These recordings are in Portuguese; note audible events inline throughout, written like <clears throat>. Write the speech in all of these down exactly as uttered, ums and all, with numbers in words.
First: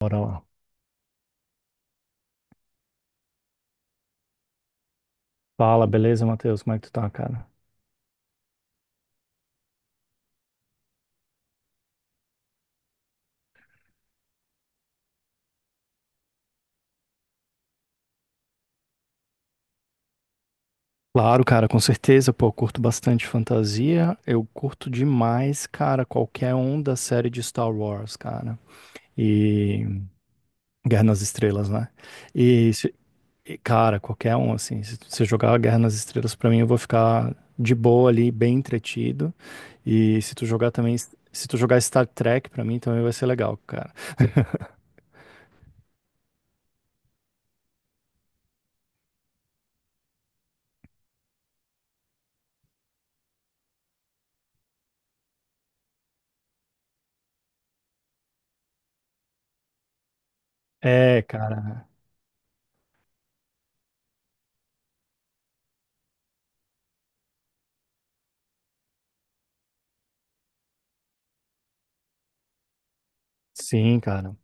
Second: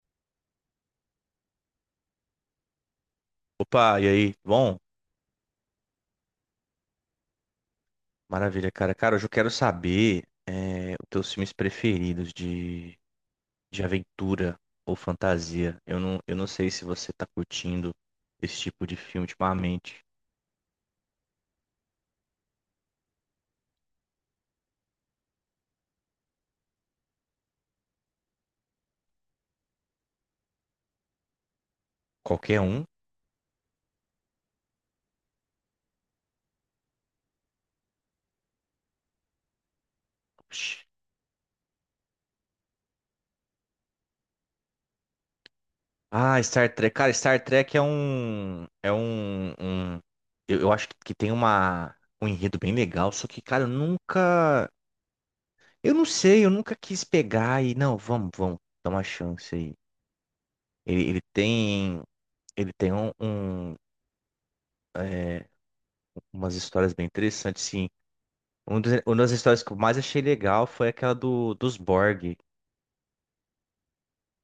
Bora lá. Opa, e aí? Bom, Fala, beleza, Matheus? Como é que tu tá, cara? maravilha, cara. Cara, hoje eu quero saber é, os teus filmes preferidos de, de aventura ou fantasia. Eu não, eu não sei se você tá curtindo esse tipo de filme ultimamente. Claro, cara, com certeza, pô, eu curto bastante fantasia. Eu curto demais, cara, qualquer um da série de Star Wars, cara. E Guerra nas Estrelas, né? Qualquer E, um? se- e, cara, qualquer um, assim, se você jogar Guerra nas Estrelas pra mim, eu vou ficar de boa ali, bem entretido. E se tu jogar Oxi. também, se tu jogar Star Trek pra mim, também vai ser legal, cara. Ah, Star Trek. Cara, Star Trek é um. É um. um- eu, eu acho que tem uma, um enredo bem legal, só que, cara, eu nunca. Eu não sei, eu nunca quis pegar e. Não, vamos, vamos, dá uma chance aí. Ele, ele É, cara. tem. Ele tem um, um- umas histórias bem interessantes, sim. Um dos- uma das histórias que eu mais achei legal foi aquela do, dos Borg. Sim, cara.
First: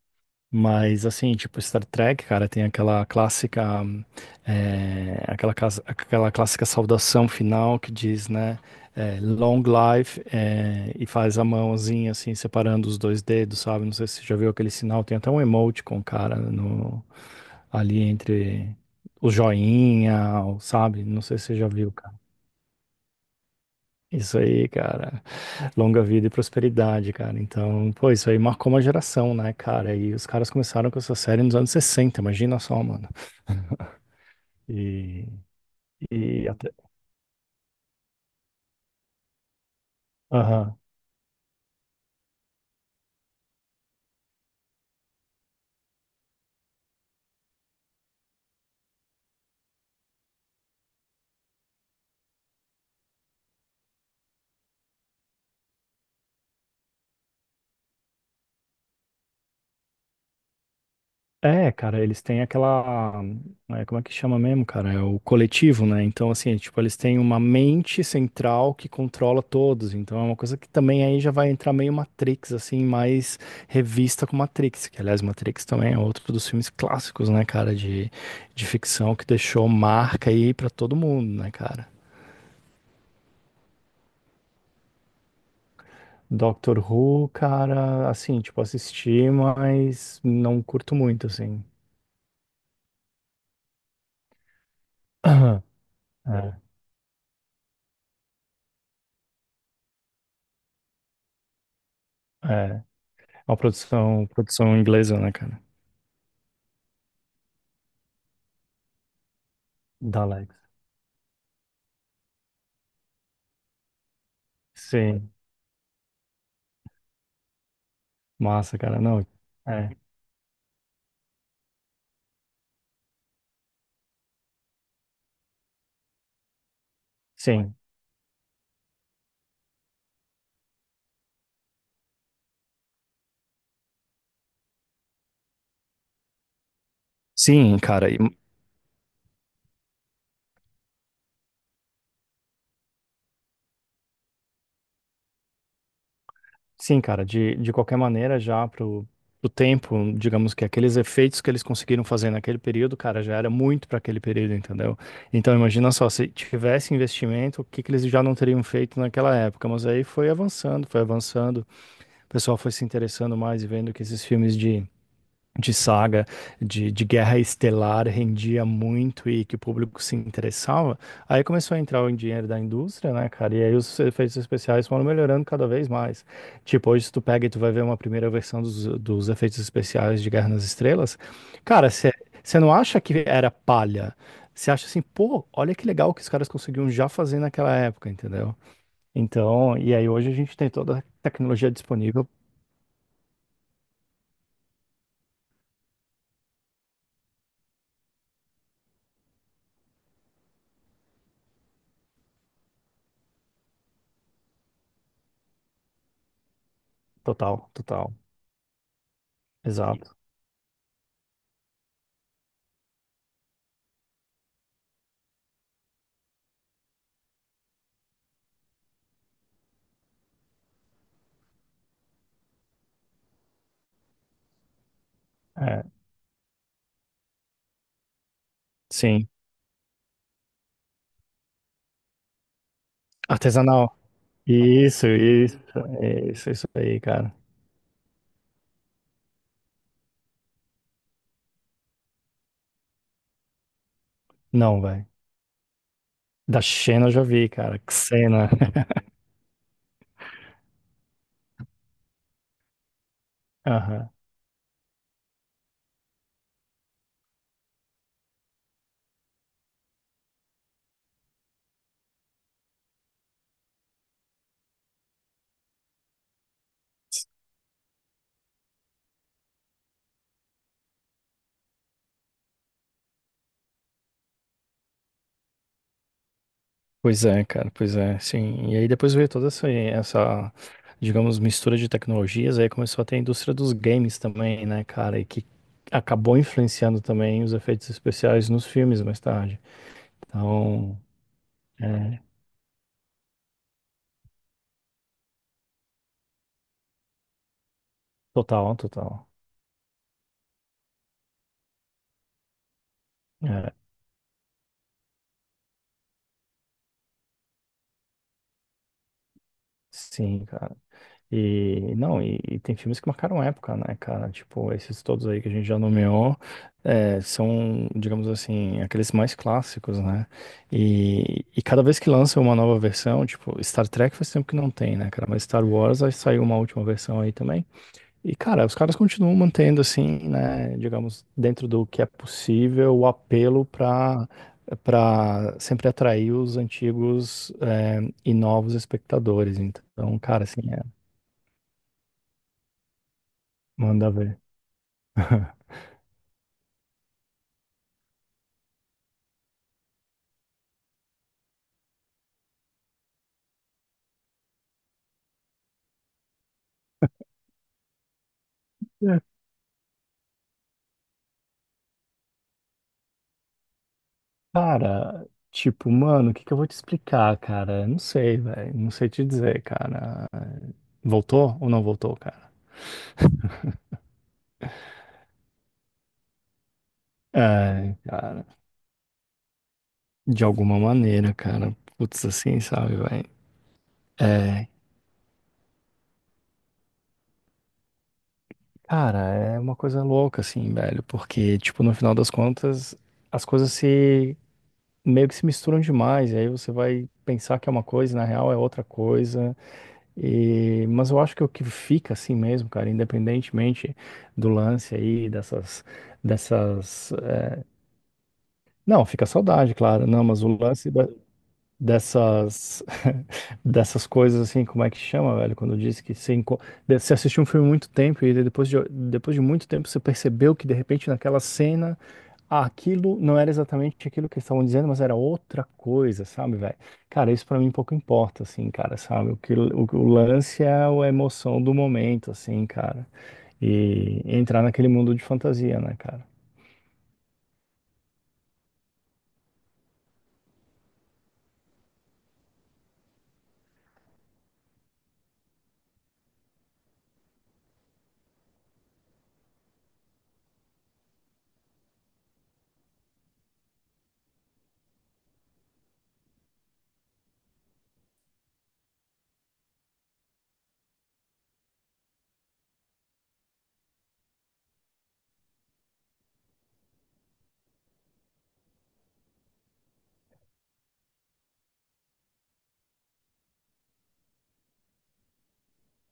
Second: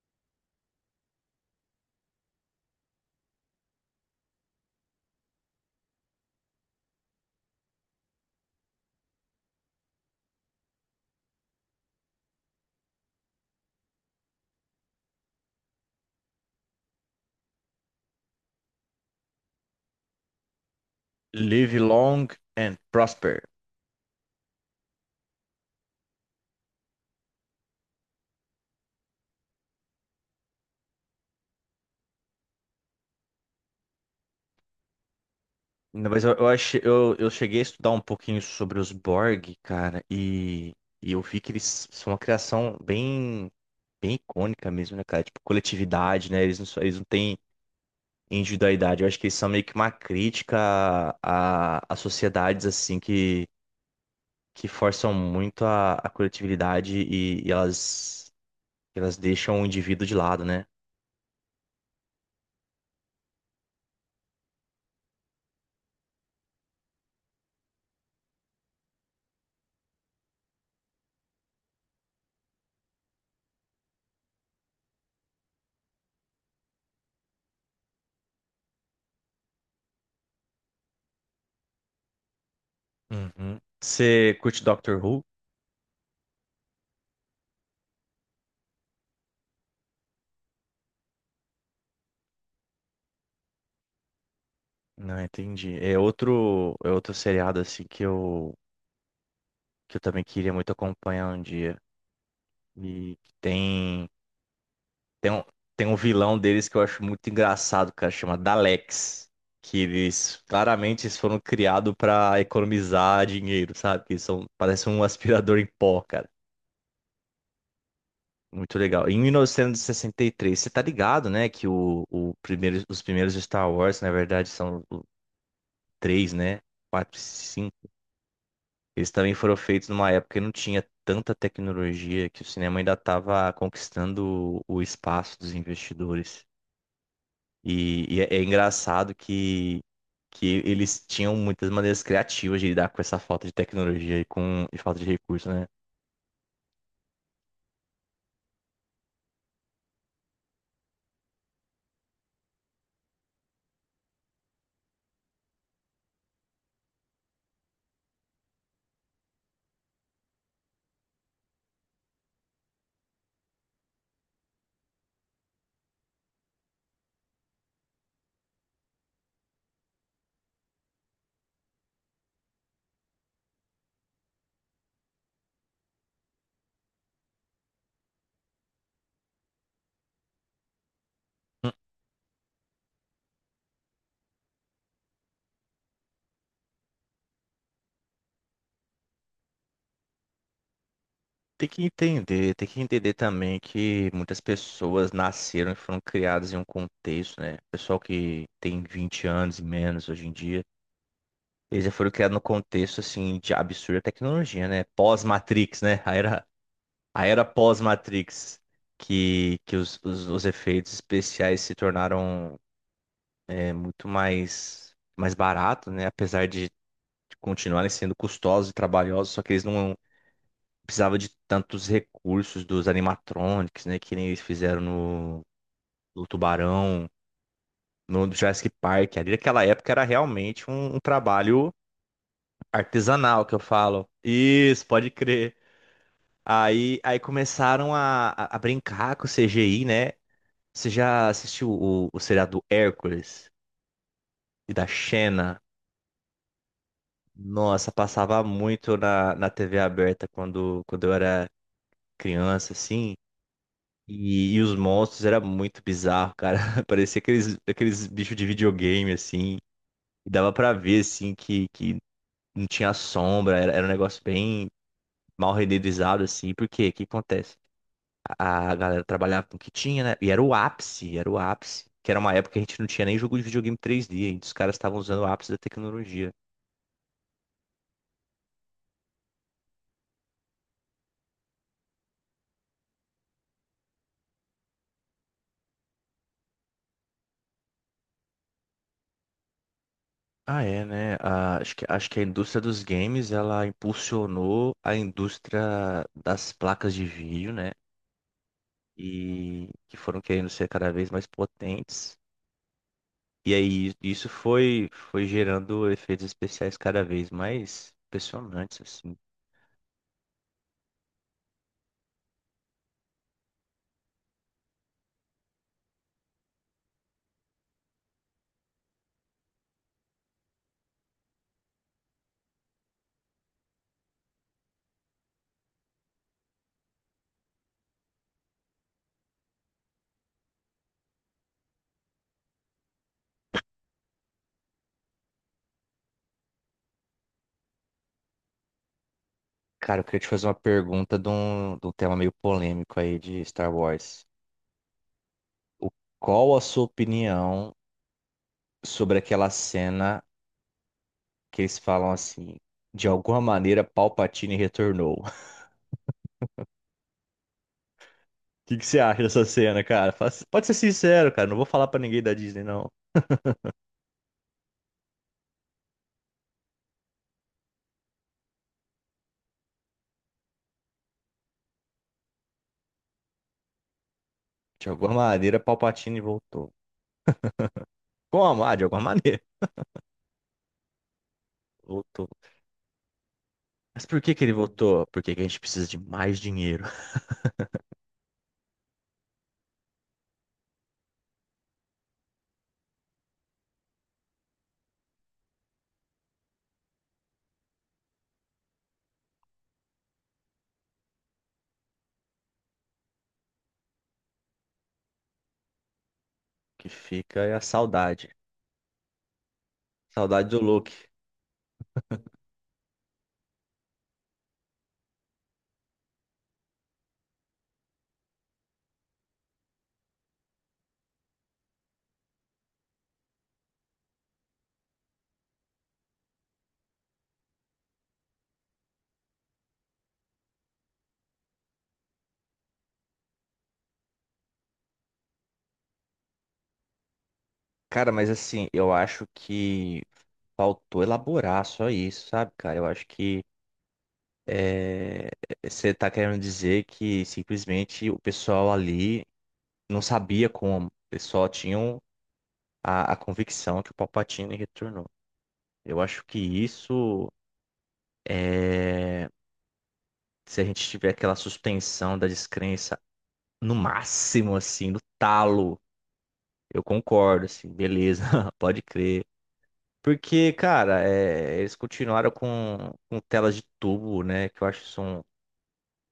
Mas assim, tipo, Star Trek, cara, tem aquela clássica, hum, eh, aquela, casa- aquela clássica saudação final que diz, né, eh, Long Life, eh, e faz a mãozinha assim, separando os dois dedos, sabe? Não sei se você já viu aquele sinal. Tem até um emoticon, cara, no, ali entre o joinha, o- sabe? Não sei se você já Live viu. long and prosper. Isso aí, cara. Longa vida e prosperidade, cara. Então, pô, isso aí marcou uma geração, né, cara? E os caras começaram com essa série nos anos sessenta. Imagina só, mano. E, Não, mas eu, e eu, até. achei, eu, eu cheguei a estudar um pouquinho sobre os Borg, cara, e, Aham. e eu vi que eles são uma criação bem, bem icônica mesmo, né, cara? Tipo, coletividade, né? Eles não, só- eles não têm individualidade. Eu acho que eles são meio que uma crítica a, a, a sociedades, assim, que forçam muito a, a coletividade e, e elas, elas deixam o indivíduo de lado, né? É, cara, eles têm aquela. É, como é que chama mesmo, cara? É o coletivo, né? Então, assim, tipo, eles têm uma mente central que controla todos. Então, é uma coisa que também aí já vai entrar meio Matrix, assim, mais revista com Matrix. Que, aliás, Matrix também é outro dos filmes clássicos, né, cara? De, de ficção que deixou marca aí pra todo mundo, né, cara? Uhum. Você curte Doctor Who? Doctor Who, cara, assim, tipo, assisti, mas não curto muito, assim. Não, <clears throat> entendi. É É, outro, é outro seriado assim que eu, que eu também queria muito acompanhar um dia. é. E Uma tem, produção, produção inglesa, tem né, um, cara? tem um vilão deles que eu acho muito engraçado, cara, chama Daleks. Que Da eles Alex. claramente eles foram criados pra economizar dinheiro, sabe? Que eles são, parecem um Sim. aspirador em pó. Muito Massa, cara. legal. Em Não. É. mil novecentos e sessenta e três, você tá ligado, né? Que o, o primeiro, os primeiros Star Wars, na verdade, são o- três, né? Quatro e Sim. cinco. Eles também foram feitos numa época que não tinha tanta tecnologia, que o cinema ainda estava conquistando o espaço dos investidores. Sim, E, cara. e- e é, é engraçado que, que eles tinham muitas maneiras criativas de lidar com essa falta de tecnologia e com e falta de recurso, né? Sim, cara. De, de qualquer maneira, já pro, pro tempo, digamos que aqueles efeitos que eles conseguiram fazer naquele período, cara, já era muito para aquele período, entendeu? Então, imagina só, se tivesse investimento, o que que eles já não teriam feito naquela época? Mas aí foi avançando, foi avançando. O pessoal foi se interessando mais e vendo que esses filmes de de saga de, de guerra estelar rendia muito e que o público se interessava, aí começou a entrar o dinheiro da indústria, né, cara? E aí os efeitos especiais foram melhorando cada vez mais. Tipo, hoje se tu pega e tu vai ver uma primeira versão dos, dos efeitos especiais de Guerra nas Estrelas, cara, você não acha que era palha? Você acha assim, pô, olha que legal que os caras conseguiam já fazer naquela época, entendeu? Então, e aí hoje a gente tem toda a Tem tecnologia que disponível. entender, tem que entender também que muitas pessoas nasceram e foram criadas em um contexto, né? Pessoal que tem vinte anos e menos hoje em dia, eles já foram criados no contexto, assim, de absurda tecnologia, né? Pós-Matrix, né? A era, a era Total, total. pós-Matrix, que, que os, Exato. os, os efeitos especiais se tornaram é, muito mais, mais baratos, né? Apesar de continuarem sendo custosos e trabalhosos, só que eles não precisava de tantos recursos dos animatronics, né? Que nem eles fizeram no, É, no Tubarão, no Jurassic Park. sim. Ali naquela época era realmente um, um trabalho artesanal que eu Artesanal. falo. Isso, Isso, pode crer. isso, isso, isso Aí, aí, aí cara. começaram a, a, a brincar com o C G I, né? Você já assistiu o, o seriado do Hércules e Não, da velho. Xena? Da Xena eu já vi, cara. Nossa, passava Xena. muito <laughs> na, na T V aberta quando, quando eu era criança, assim. Aham. E, e os monstros era muito bizarro, cara. <laughs> Parecia aqueles, aqueles bichos de videogame, assim. E dava pra ver, assim, que, que não tinha sombra. Era, era um negócio bem mal renderizado, assim. Por quê? O que acontece? A, a galera trabalhava com o que tinha, né? E era o ápice, era o ápice. Que era uma época que a gente não tinha nem jogo de videogame três D. E os caras estavam usando o ápice da tecnologia. Pois é, cara, pois é, sim. E aí depois veio toda essa, essa, digamos, mistura de tecnologias, aí começou a ter a indústria dos games também, né, cara, e que acabou influenciando também os efeitos especiais nos filmes mais tarde. Ah, é, Então, né? Ah, acho que, acho que é, a indústria dos games, ela impulsionou a indústria das placas de vídeo, né? total, total. E que foram querendo ser cada vez mais potentes. E É, aí isso foi foi gerando efeitos especiais cada vez mais impressionantes, assim. sim, cara. E não, e, e tem filmes que marcaram época, né, cara? Tipo, esses todos aí que a gente já nomeou, é, são, digamos assim, aqueles mais clássicos, né? E, e cada vez que lança uma nova versão, tipo, Star Trek faz tempo que não tem, né, cara? Mas Star Wars aí saiu uma última versão aí também. E, cara, os caras continuam mantendo, assim, né, digamos, dentro do que é possível, o apelo para para sempre atrair os antigos, é, e novos espectadores. Cara, eu queria Então, te cara, fazer uma assim, é. pergunta de um, de um tema meio polêmico aí de Star Manda Wars. ver. <laughs> O, qual a sua opinião sobre aquela cena que eles falam assim, de alguma maneira Palpatine retornou? <laughs> O que que você É. acha dessa cena, cara? Fala- pode ser sincero, cara, não vou falar pra ninguém da Disney, não. Cara, tipo, mano, o que que eu vou te explicar, cara? Não sei, velho. Não sei te dizer, cara. Voltou ou não voltou, cara? De alguma maneira Palpatine voltou. É, cara. Como? Ah, de alguma <laughs> maneira. De alguma maneira, cara. Putz, Voltou. assim, sabe, velho? Mas por que que ele É, voltou? Porque que a gente precisa de mais dinheiro. <laughs> cara, é uma coisa louca, assim, velho. Porque, tipo, no final das contas, as coisas se, meio que se misturam demais. E aí você vai pensar que é uma coisa e na real é outra coisa. E, mas eu acho que o que fica assim mesmo, cara, independentemente do lance aí, dessas, O que dessas. fica eh, é a saudade. Não, fica a saudade, claro, não, mas Saudade o do Luke. lance da- dessas, <laughs> dessas coisas assim, como é que chama, velho? Quando diz que você, enco- de- você assistiu um filme há muito tempo e depois de, depois de muito tempo você percebeu que de repente naquela cena, aquilo não era exatamente aquilo que eles estavam dizendo, mas era outra coisa, sabe, velho? Cara, isso pra mim pouco importa, assim, cara, sabe? O que o, o lance é a emoção do momento, assim, cara. E entrar naquele mundo de fantasia, né, cara? Cara, mas assim, eu acho que faltou elaborar só isso, sabe, cara? Eu acho que é, você tá querendo dizer que simplesmente o pessoal ali não sabia como. Eles só tinham a, a convicção que o Palpatine retornou. Eu acho que isso é. Se a gente tiver aquela suspensão da descrença no máximo, assim, no talo. Eu concordo, assim, beleza, <laughs> pode crer. Porque, cara, é, eles continuaram com, com telas de tubo, né? Que eu acho que são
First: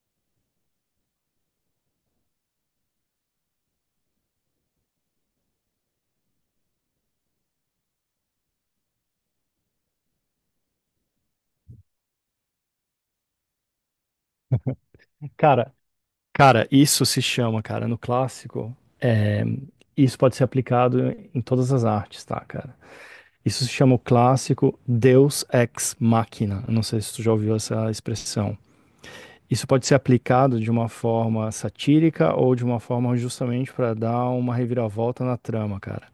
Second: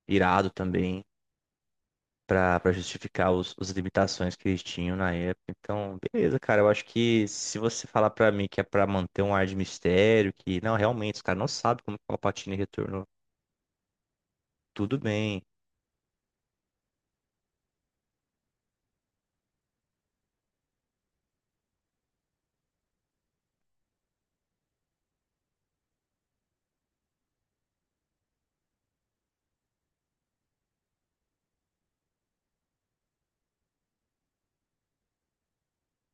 irado também pra pra justificar os, as limitações que eles tinham na época. Então, beleza, cara. Eu acho que se você falar pra mim que é pra manter um ar de mistério, que não, realmente, os caras não sabem como que o Palpatine retornou, tudo bem. Cara, cara, isso se chama, cara, no clássico, é, isso pode ser aplicado em todas as artes, tá, cara? Isso se chama o clássico Deus ex machina. Eu não sei se tu já ouviu essa expressão. Isso pode ser aplicado de uma forma satírica ou de uma forma justamente para dar uma reviravolta na trama, cara.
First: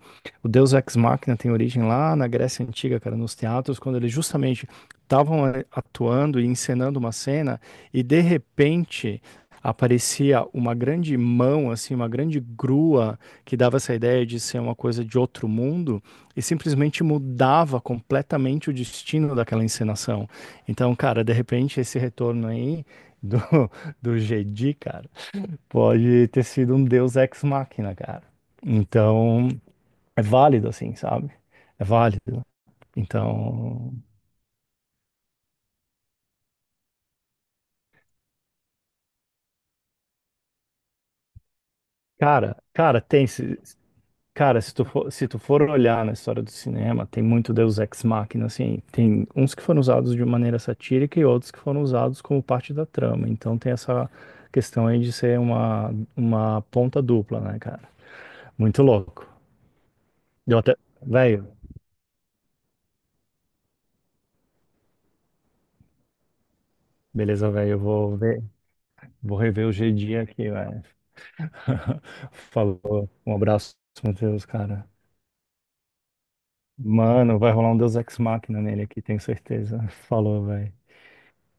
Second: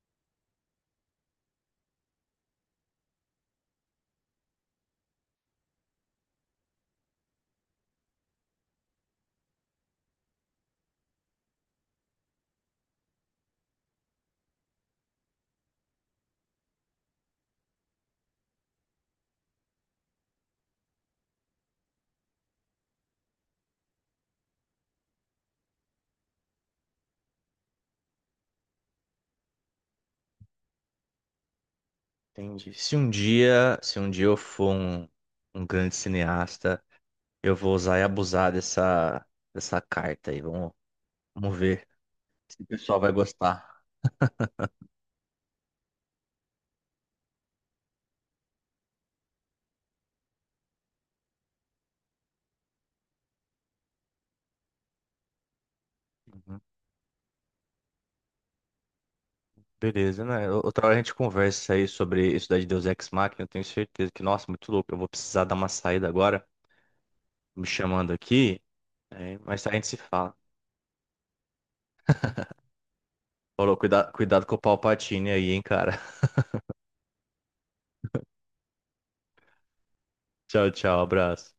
O Deus Ex Machina tem origem lá na Grécia Antiga, cara, nos teatros, quando eles justamente estavam eh, atuando e encenando uma cena e de repente aparecia uma grande mão, assim, uma grande grua que dava essa ideia de ser uma coisa de outro mundo e simplesmente mudava completamente o destino daquela encenação. Então, cara, de repente esse retorno aí <laughs> do, do Jedi, cara, pode ter sido um deus ex machina, cara. Então, é válido, assim, sabe? É válido. Entendi. Se um dia, Então, se um dia eu for um, um grande cineasta. Eu vou usar e abusar dessa, dessa carta aí. Vamos, vamos ver cara, se o pessoal cara, vai tem. Se, gostar. cara, se tu for, se tu for olhar na história do cinema, tem muito deus ex machina, assim. Tem uns que foram usados de maneira satírica e outros que foram usados como parte da trama. Então, tem essa questão aí de ser uma, Uhum. uma ponta dupla, né, cara? Muito louco. Beleza, né? Deu O- até. outra hora a gente Velho, conversa aí sobre isso daí de Deus Ex Machina. Eu tenho certeza que, nossa, muito louco. Eu vou precisar dar uma saída agora, beleza, me velho, eu chamando vou ver. aqui. Vou É, mas rever o a gente g se D fala. aqui, velho. <laughs> Falou. Um abraço, Falou, cuida, Matheus, cuidado com o cara. Palpatine aí, hein, cara. <laughs> Mano, vai rolar um Deus Ex Machina nele aqui, tenho certeza. <laughs> Falou, Tchau, velho. tchau, abraço.